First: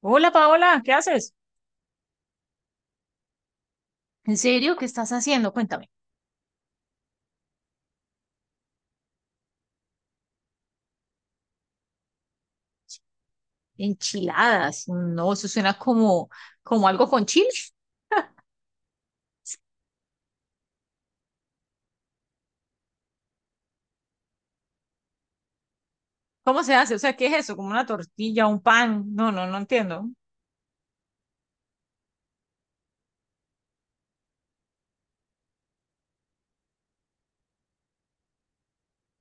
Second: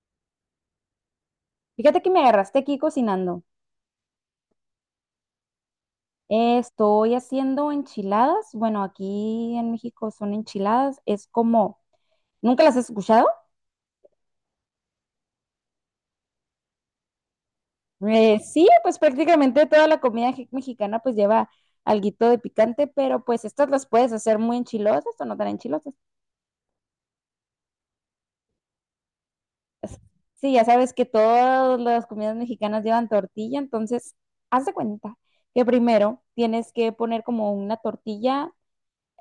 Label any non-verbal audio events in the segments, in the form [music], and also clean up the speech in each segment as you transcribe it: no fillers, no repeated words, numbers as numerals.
Hola Paola, ¿qué haces? Fíjate que me agarraste aquí cocinando. ¿En serio? ¿Qué estás haciendo? Cuéntame. Estoy haciendo enchiladas. Bueno, aquí en México son enchiladas. Es como, ¿nunca las has escuchado? Enchiladas. No, eso suena como, como algo con chile. Sí, pues prácticamente toda la comida mexicana pues lleva alguito de picante, pero pues estas las puedes hacer muy enchilosas o no tan enchilosas. ¿Cómo se hace? O sea, ¿qué es eso? ¿Como una tortilla, un pan? No, no, no entiendo. Sí, ya sabes que todas las comidas mexicanas llevan tortilla, entonces haz de cuenta que primero tienes que poner como una tortilla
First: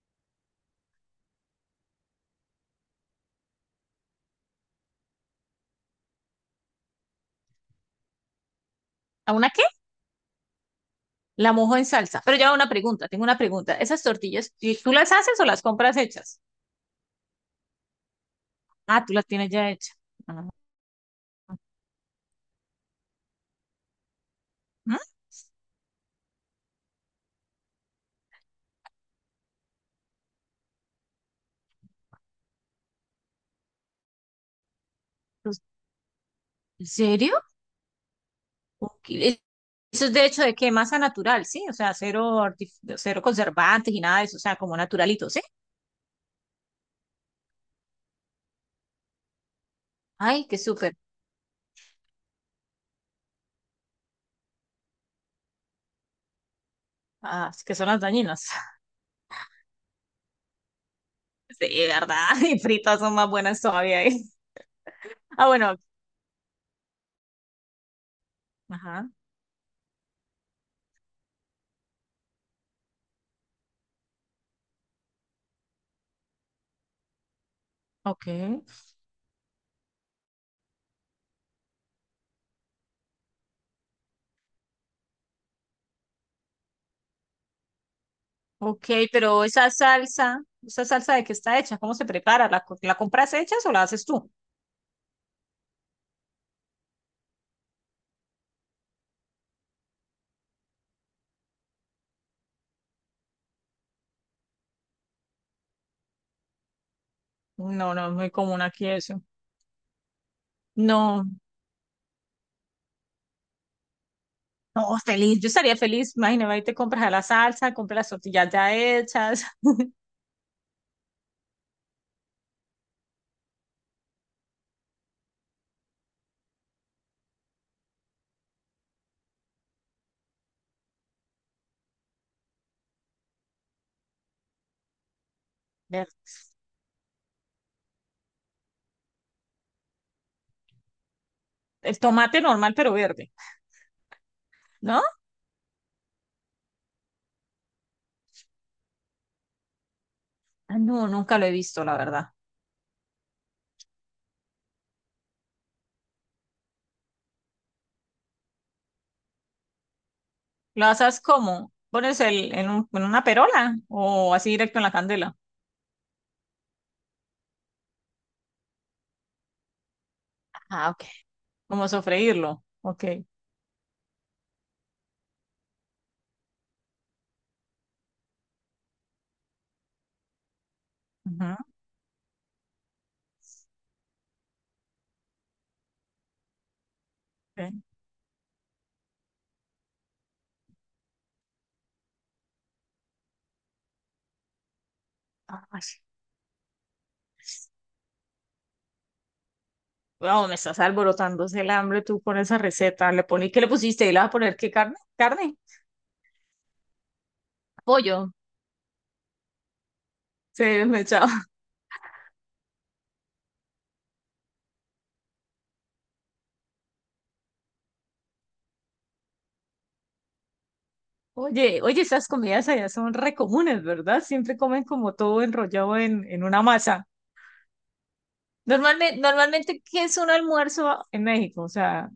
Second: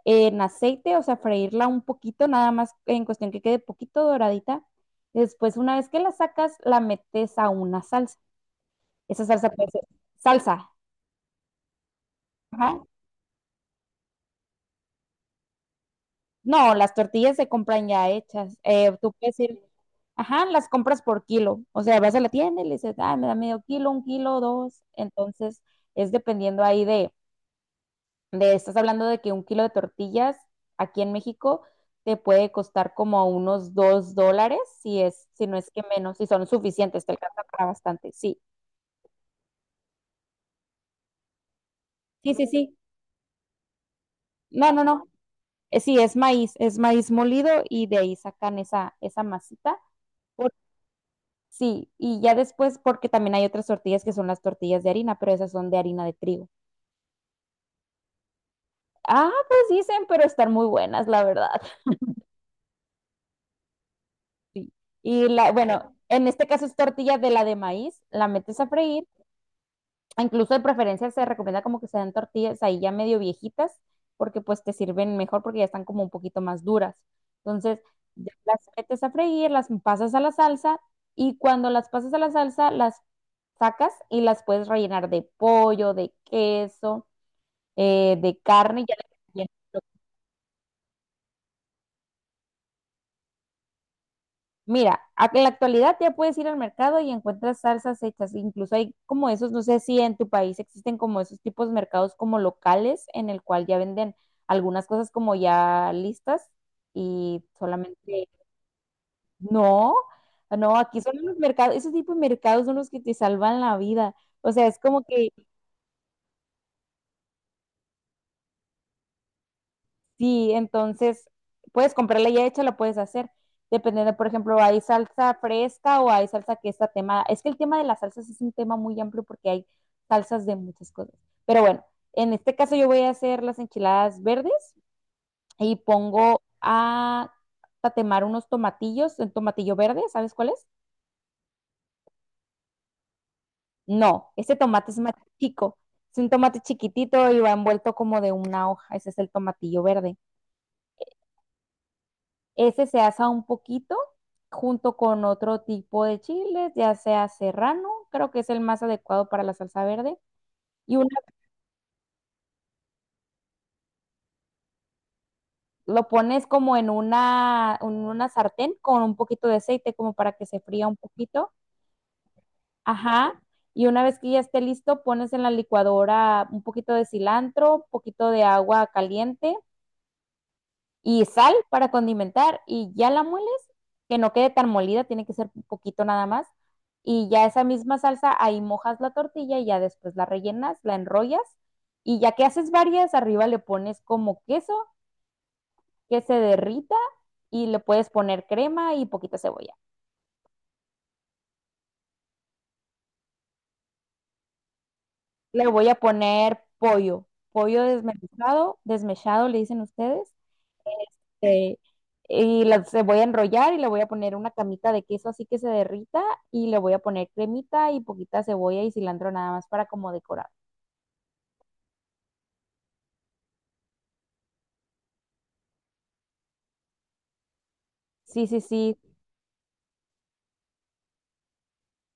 en aceite, o sea, freírla un poquito, nada más en cuestión que quede poquito doradita. Después, una vez que la sacas, la metes a una salsa. Esa ¿A salsa una qué? puede ser salsa. La mojo en salsa. Pero ya una Ajá. pregunta, tengo una pregunta. ¿Esas tortillas, ¿tú las haces o las compras hechas? No, las tortillas se compran ya hechas. Ah, Tú tú las puedes tienes ir, ya hechas. Ah, ajá, las compras por kilo. O sea, vas a la tienda y le dices, ah, me da medio kilo, un kilo, dos. ¿mm? Entonces, es dependiendo ahí estás hablando de que un kilo de tortillas aquí en México te puede costar como unos $2, si es, si no Pues, es que menos, si son ¿en suficientes, te serio? alcanza para bastante. Sí, Ok, e- eso es de hecho de que masa natural, ¿sí? O sea, sí, cero, sí, artif- sí. cero conservantes y nada de eso, o sea, No, como no, no. naturalito, ¿sí? Sí, es maíz molido y de ahí sacan esa masita. Ay, Por- qué súper. sí, y ya después, porque también hay otras tortillas que son las tortillas de harina, pero esas son de harina de trigo. Ah, es que son las dañinas. [laughs] Ah, pues dicen, pero están muy buenas, la verdad. Sí, [laughs] ¿verdad? [laughs] Y fritas son más buenas todavía. [laughs] ¿Eh? Y Ah, la, bueno. bueno, en este caso es tortilla de la de maíz, la metes a freír. Ajá. Incluso de preferencia se recomienda como que se den tortillas ahí ya medio viejitas, porque pues te sirven mejor porque ya están como un poquito más duras. Entonces, Ok. ya las metes a freír, las pasas a la salsa y cuando las pasas a la salsa, las sacas y las puedes rellenar de pollo, de queso, de carne, y Ok, ya le pero ¿esa salsa de qué está hecha? ¿Cómo se prepara? ¿La, co- la compras hecha o la haces tú? Mira, en la actualidad ya puedes ir al mercado y encuentras salsas hechas. Incluso hay como esos, no sé si en tu país existen como esos tipos de mercados como locales en el cual ya venden algunas cosas como ya listas y No, no, es solamente. muy común aquí eso. No, no, aquí son No, los mercados, esos tipos de mercados son los que te salvan la vida. O sea, es no, como que. feliz. Yo estaría feliz. Imagínate, ahí te compras la salsa, compras las tortillas ya hechas. Sí, entonces puedes comprarla ya hecha, la puedes hacer. Dependiendo, por ejemplo, hay salsa fresca o hay salsa que está temada. Es que el tema de las salsas es un tema muy amplio porque hay salsas de muchas cosas. Pero bueno, en este caso yo voy a hacer las enchiladas verdes y [laughs] Ver- pongo a tatemar unos tomatillos, el tomatillo verde, ¿sabes cuál es? el tomate normal, pero verde, No, ese tomate es ¿no? más chico. Es un tomate chiquitito y va envuelto como de una hoja. Ese es el tomatillo verde. Ah, no, nunca lo he visto, la verdad. Ese se asa un poquito junto con otro tipo de chiles, ya sea serrano, creo que es el más adecuado para la salsa verde. ¿Lo Y una, haces cómo? ¿Pones el, en, un- en una perola o así directo en la candela? lo pones como en una, sartén con un poquito de aceite, como para que se fría Ah, un ok. poquito. Como sofreírlo. Ok. Ajá. Y una vez que ya esté listo, pones en la licuadora un poquito de cilantro, un poquito de agua caliente y sal Ujú, para condimentar y ya la mueles, que no quede tan molida, tiene que ser un poquito nada más. Y ya esa ok. misma salsa, ahí mojas la tortilla y ya después la rellenas, la enrollas y ya que haces varias, arriba le pones como queso Ay, que se derrita y le puedes poner crema y poquita cebolla. wow, me estás alborotándose el hambre tú con esa receta. Le poní, ¿qué le pusiste? ¿Y le vas a poner qué carne? ¿Carne? Le voy a poner pollo, pollo Pollo. desmenuzado, desmechado le dicen ustedes. Sí, me echaba. Este, y la se voy a enrollar y le voy a poner una camita de queso así que se derrita y le voy a poner cremita y poquita cebolla y cilantro nada más para como decorar. Oye, oye, esas comidas allá son re comunes, ¿verdad? Siempre comen como todo enrollado en una masa. Sí, sí, sí. Normalmente, normalmente, ¿qué es un almuerzo en México? O sea,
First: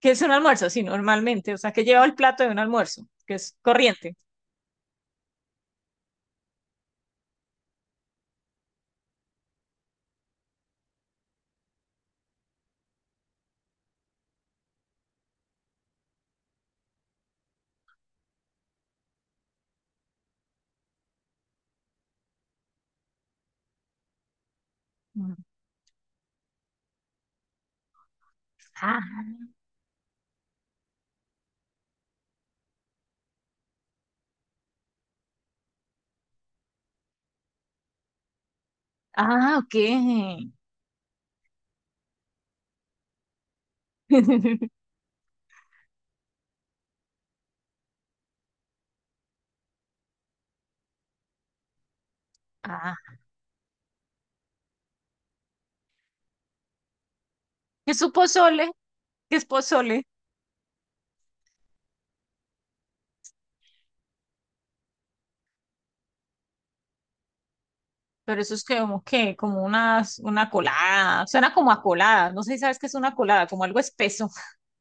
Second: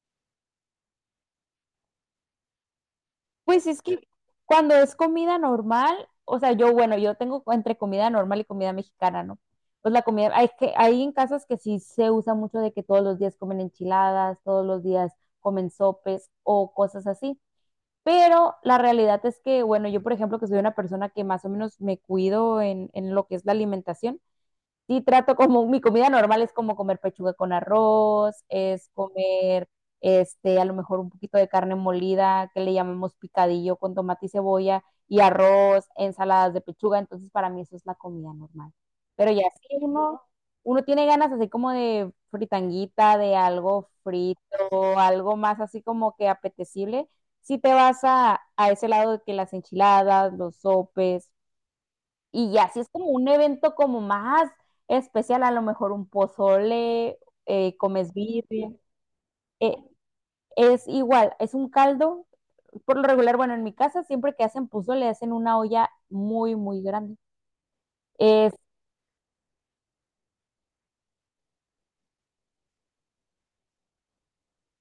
¿qué es un almuerzo? Sí, normalmente. O sea, ¿qué lleva el plato de un almuerzo? Que es Pues es que corriente. cuando es comida normal, o sea, yo, bueno, yo tengo entre comida normal y comida mexicana, ¿no? Pues la comida, hay en casas que sí se usa mucho de que todos los días comen enchiladas, todos los días comen sopes o cosas así. Pero la realidad es que, bueno, yo por ejemplo, que soy una persona que más o menos me cuido en, lo que es la alimentación, sí Ujú. trato como, mi comida normal es como comer pechuga con arroz, es Ah, comer, a lo mejor un poquito de carne molida, que le llamamos picadillo con tomate y cebolla, y arroz, ensaladas de pechuga, entonces para mí eso es la comida normal. Pero ya ah, si ok. uno, tiene ganas así como de fritanguita, de algo frito, [laughs] algo más así como que apetecible, si te vas a ese lado de que las enchiladas, los sopes, y ya, si es Ah, como un evento como más especial, a lo mejor un pozole, es su comes birria. pozole, que es eh, pozole, es igual, es un caldo. Por lo regular, bueno, en mi casa siempre que hacen pozole hacen una olla muy, muy grande. pero Es. eso es como que, como unas, una colada, suena como a colada, no sé si sabes qué es una colada, como algo espeso.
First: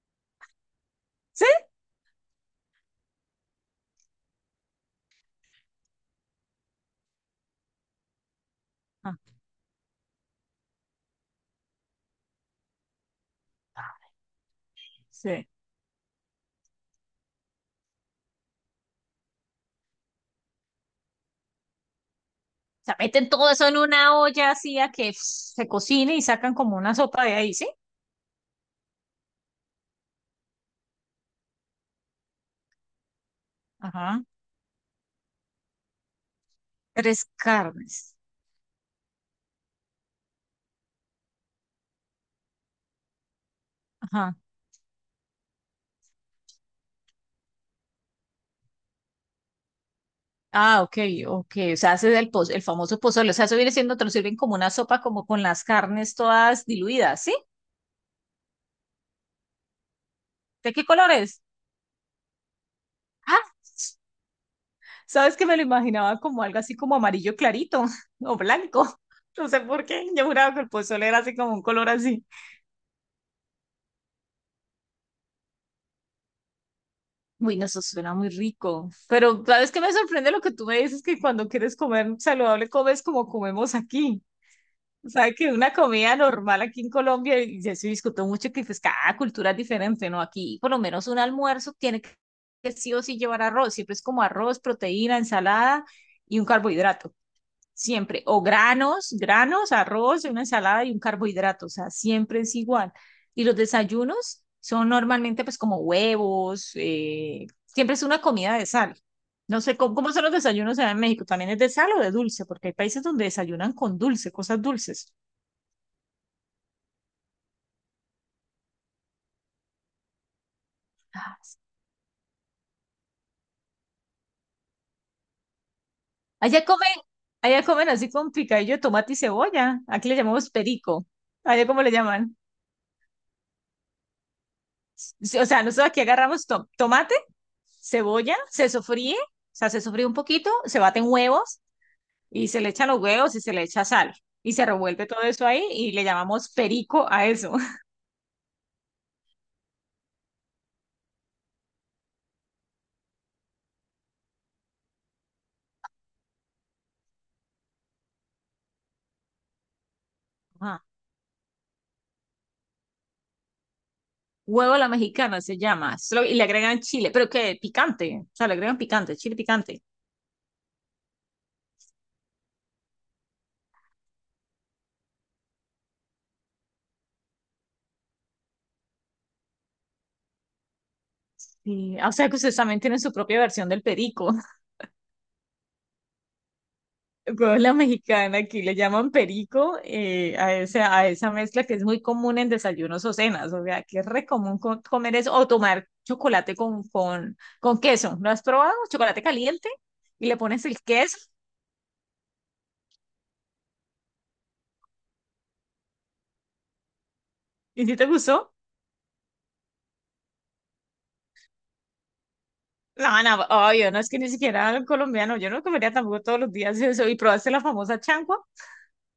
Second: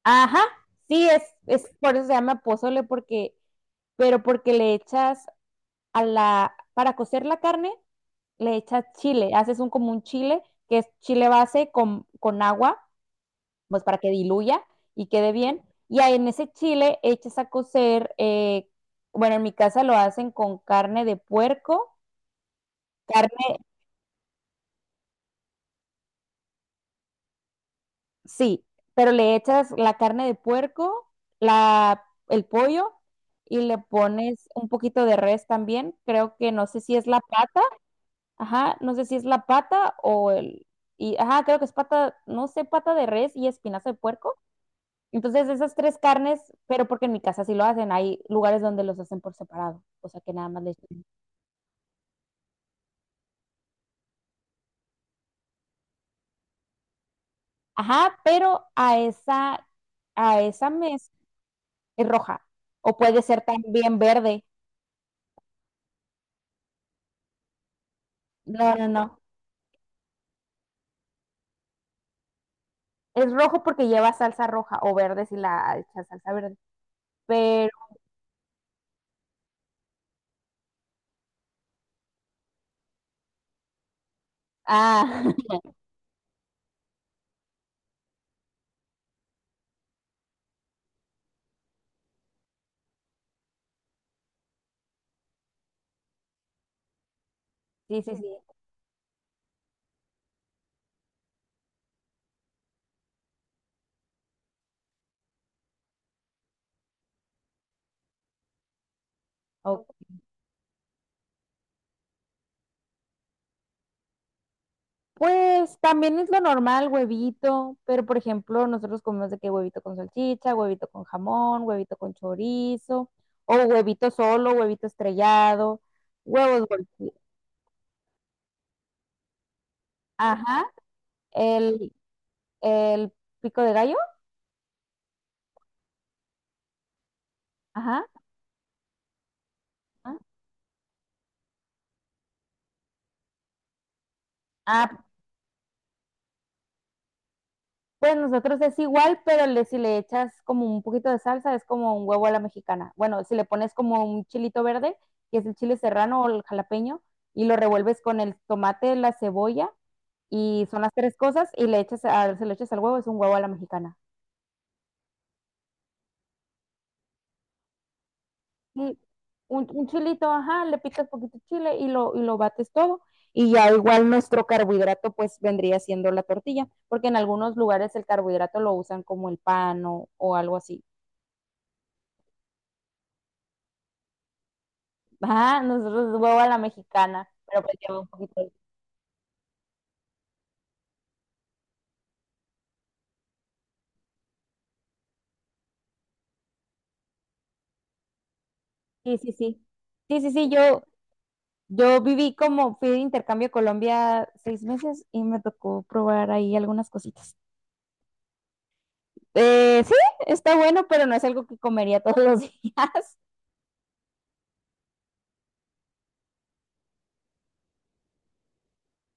Ajá. Sí, es, [laughs] ¿Sí? es por eso se llama pozole, pero porque le echas a la, para cocer la carne, le echas Ah, chile, haces un como un chile, que es chile base con agua pues para que diluya y quede sí. bien. Y ahí en ese chile echas a cocer, bueno, en mi casa lo hacen con carne de puerco, O sea, meten todo carne, eso en una olla así a que pf, se cocine y sacan como una sopa de ahí, ¿sí? sí, pero le echas la carne de puerco, la, el pollo y le Ajá. pones un poquito de res también. Creo que no sé si es la Tres pata, carnes. ajá, no sé si es la pata o el, y, ajá, creo que es pata, no sé, pata de res y espinazo de puerco. Ajá. Entonces esas tres carnes, pero porque en mi casa sí lo hacen, hay lugares donde los hacen por separado, o sea que nada más le Ah, ok, echan. ok. O sea, hace el, poz- el famoso pozole. O sea, eso viene siendo, te lo sirven como una sopa, como con las carnes todas diluidas, ¿sí? Ajá, pero a esa ¿De qué color mezcla es? es roja, o puede ser Ah, también verde. sabes que me lo imaginaba como algo así como amarillo clarito [laughs] o No, no, blanco. no. No sé por qué. Yo juraba que el pozole era así como un color así. Es rojo porque lleva salsa roja, o verde si la echas salsa verde. Uy, no, Pero, eso suena muy rico. Pero sabes que me sorprende lo que tú me dices que cuando quieres comer saludable comes como comemos aquí. O sea, ah, que [laughs] una comida normal aquí en Colombia, y ya se discutió mucho que pues cada cultura es diferente, ¿no? Aquí por lo menos un almuerzo tiene que sí o sí llevar arroz. Siempre es como arroz, proteína, ensalada y un carbohidrato. sí, sí, Siempre, sí. o granos, granos, arroz, una ensalada y un carbohidrato, o sea, siempre es igual. Y los desayunos son normalmente pues como huevos, siempre es una comida de sal. No sé cómo, cómo son los desayunos allá en México, también es de sal o de dulce, porque hay países donde desayunan con dulce, cosas dulces. Pues también es lo normal, huevito, pero por ejemplo, nosotros comemos de que huevito con salchicha, huevito con jamón, huevito con chorizo, o huevito solo, huevito estrellado, Allá huevos comen, golpeados. allá comen así con picadillo de tomate y cebolla, aquí le llamamos Ajá, perico, allá cómo le el, llaman. el pico de gallo, Sí, o sea, nosotros aquí agarramos to tomate, ajá. cebolla, se sofríe, o sea, se sofríe un Ajá. poquito, se baten huevos y se le echan los huevos y se le echa sal y se Ah, revuelve todo eso ahí y le llamamos perico a eso. pues nosotros es igual, pero le, si le echas como un poquito de salsa, es como un huevo a la mexicana. Bueno, si le pones como un chilito verde, que es el chile serrano o el jalapeño, y lo revuelves con el tomate, la cebolla [laughs] y son Ajá. las tres cosas y le echas se lo echas al huevo, es un huevo a la mexicana. Huevo a la mexicana se llama, solo- y le agregan chile, pero que picante, o sea, le agregan Y picante, chile un, picante. un chilito, ajá, le picas poquito chile y lo bates todo. Y ya igual nuestro carbohidrato pues vendría siendo la tortilla, porque en algunos lugares el carbohidrato lo usan como el pan o, algo así. Sí, ah, o sea que ustedes también tienen su propia versión del perico. Ajá, nosotros es huevo a la mexicana, pero Rola pues lleva un mexicana, poquito de... aquí le llaman perico a, ese, a esa mezcla que es muy común en desayunos o cenas, o sea, que es re común co- comer eso o tomar chocolate con queso. ¿Lo has probado? Sí, Chocolate sí, sí. caliente Sí, y sí, le sí, pones el yo, queso. yo viví como, fui de intercambio a Colombia 6 meses y me tocó probar ahí algunas cositas. ¿Y si te gustó? Sí, está bueno, pero no es algo que comería todos los días. No, [laughs] no, obvio, no es que ni siquiera el colombiano, yo no comería tampoco todos los días eso. ¿Y probaste la famosa changua?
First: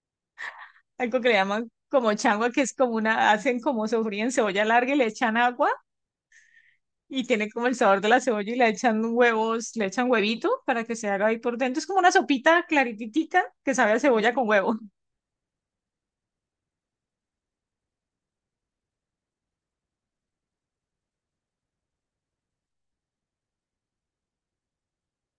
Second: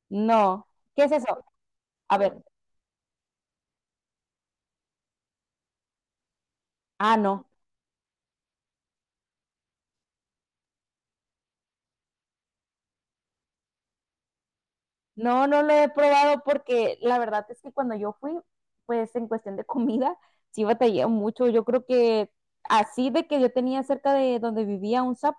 No. ¿Qué es Algo que le eso? llaman como A ver. changua, que es como una, hacen como sofrí en cebolla larga y le echan agua. Ah, Y no. tiene como el sabor de la cebolla y le echan huevos, le echan huevito para que se haga ahí por dentro. Es como una sopita claritita que sabe a cebolla con huevo. [laughs] No, no lo he probado porque la verdad es que cuando yo fui, pues en cuestión de comida, sí batallé mucho. Yo creo que así de que yo tenía cerca de donde vivía un Subway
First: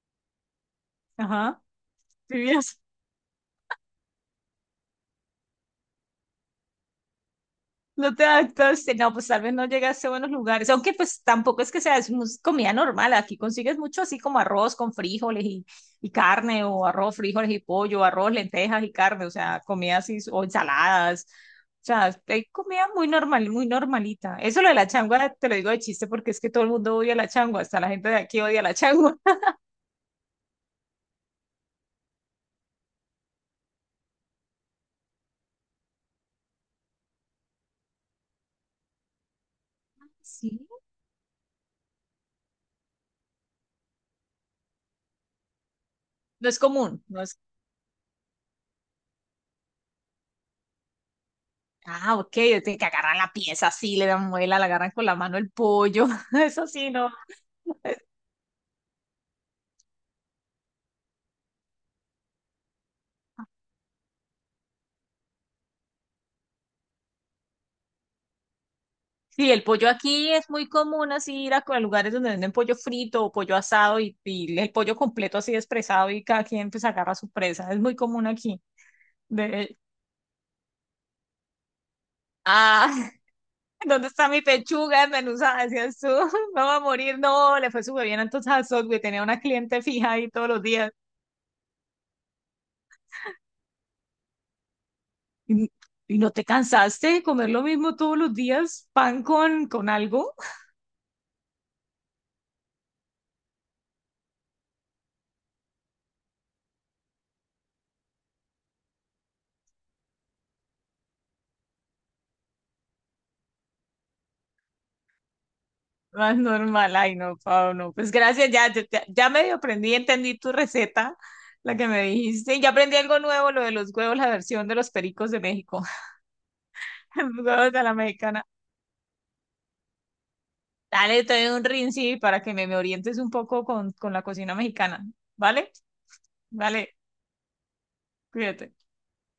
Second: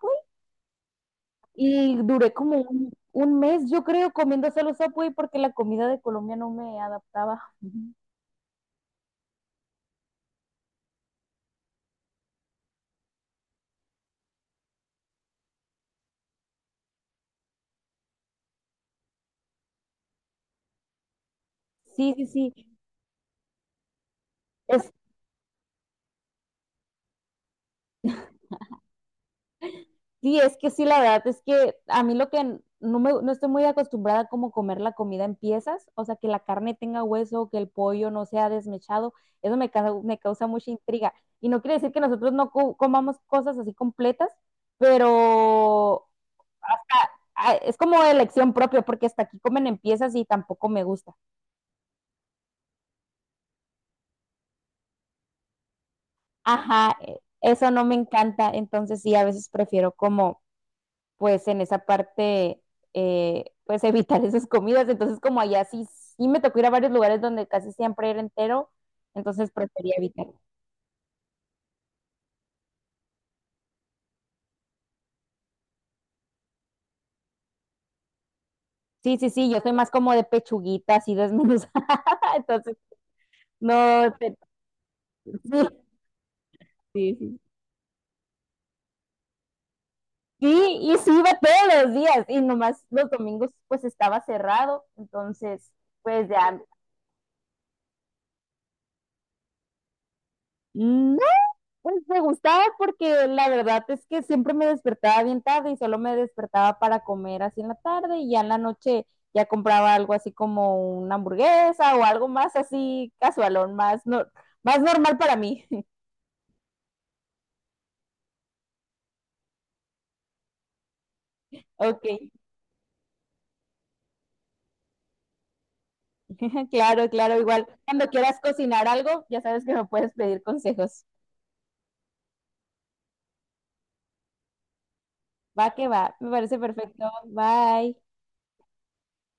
Ajá. y duré ¿Sí como vieras? un mes, yo creo, comiendo solo Subway porque la comida de Colombia no me adaptaba. [laughs] No te adaptas, no, pues tal vez no llegaste a buenos lugares, aunque pues tampoco es que sea es mus- comida normal, aquí consigues mucho así como arroz con frijoles y carne, o arroz, frijoles y pollo, arroz, lentejas y carne, o sea, comida así, o ensaladas, o Sí, sea, hay sí, comida muy normal, muy normalita. Eso lo de la sí. changua te lo digo de chiste porque es que todo el mundo odia la changua, hasta la gente de aquí odia la changua. [laughs] Sí, es que sí, la verdad es que a mí lo que no me, no estoy muy acostumbrada a como comer la comida en piezas, o sea, que la carne tenga hueso, que el pollo no sea desmechado, eso me, me causa Sí. mucha intriga. Y no quiere decir que nosotros no comamos cosas así completas, pero No es común, no es... ah, es como elección propia, porque hasta aquí comen en piezas y tampoco me gusta. Ah, ok, de que agarran la pieza así, le dan muela, le agarran con la mano el pollo, [laughs] eso sí, Ajá, no. Eso no me encanta, entonces sí, a veces prefiero como pues en esa parte, pues [laughs] evitar esas comidas. Entonces, como allá sí, sí me tocó ir a varios lugares donde casi siempre era entero, Sí, entonces el pollo prefería evitar. aquí es muy común así ir a co- a lugares donde venden pollo frito o pollo asado y el pollo completo así despresado y cada quien pues agarra su presa. Es muy común aquí. Sí, sí, sí, yo soy De, más como de pechuguita, así desmenuzada, [laughs] entonces ah, [laughs] ¿dónde no, está mi pechuga sí, desmenuzada? Decías tú, [laughs] no va a sí, morir. sí. No, le fue súper bien entonces a Subway. Tenía una cliente fija ahí todos los Sí, días. y sí iba todos los días, y nomás los domingos pues estaba cerrado, entonces ¿Y, y pues no te ya, cansaste de comer lo mismo todos los días? ¿Pan con algo? mm, Pues me gustaba porque la verdad es que siempre me despertaba bien tarde y solo me despertaba para comer así en la tarde y ya en la noche ya compraba algo así como una hamburguesa o algo más así casualón, más, no, más normal para mí. [laughs] Más normal, ay no, Pau, no. Pues gracias, ya, ya, ya medio aprendí, entendí tu receta, la que me Ok, dijiste, y ya aprendí algo nuevo, lo de los huevos, la versión de los pericos de México, [laughs] claro, [laughs] los claro, igual. huevos de la Cuando quieras mexicana. cocinar algo, ya sabes que me puedes pedir consejos. Dale, te doy un rinci para que me orientes un poco con la cocina mexicana, Va ¿vale? que va, me parece Vale, perfecto. Bye. cuídate.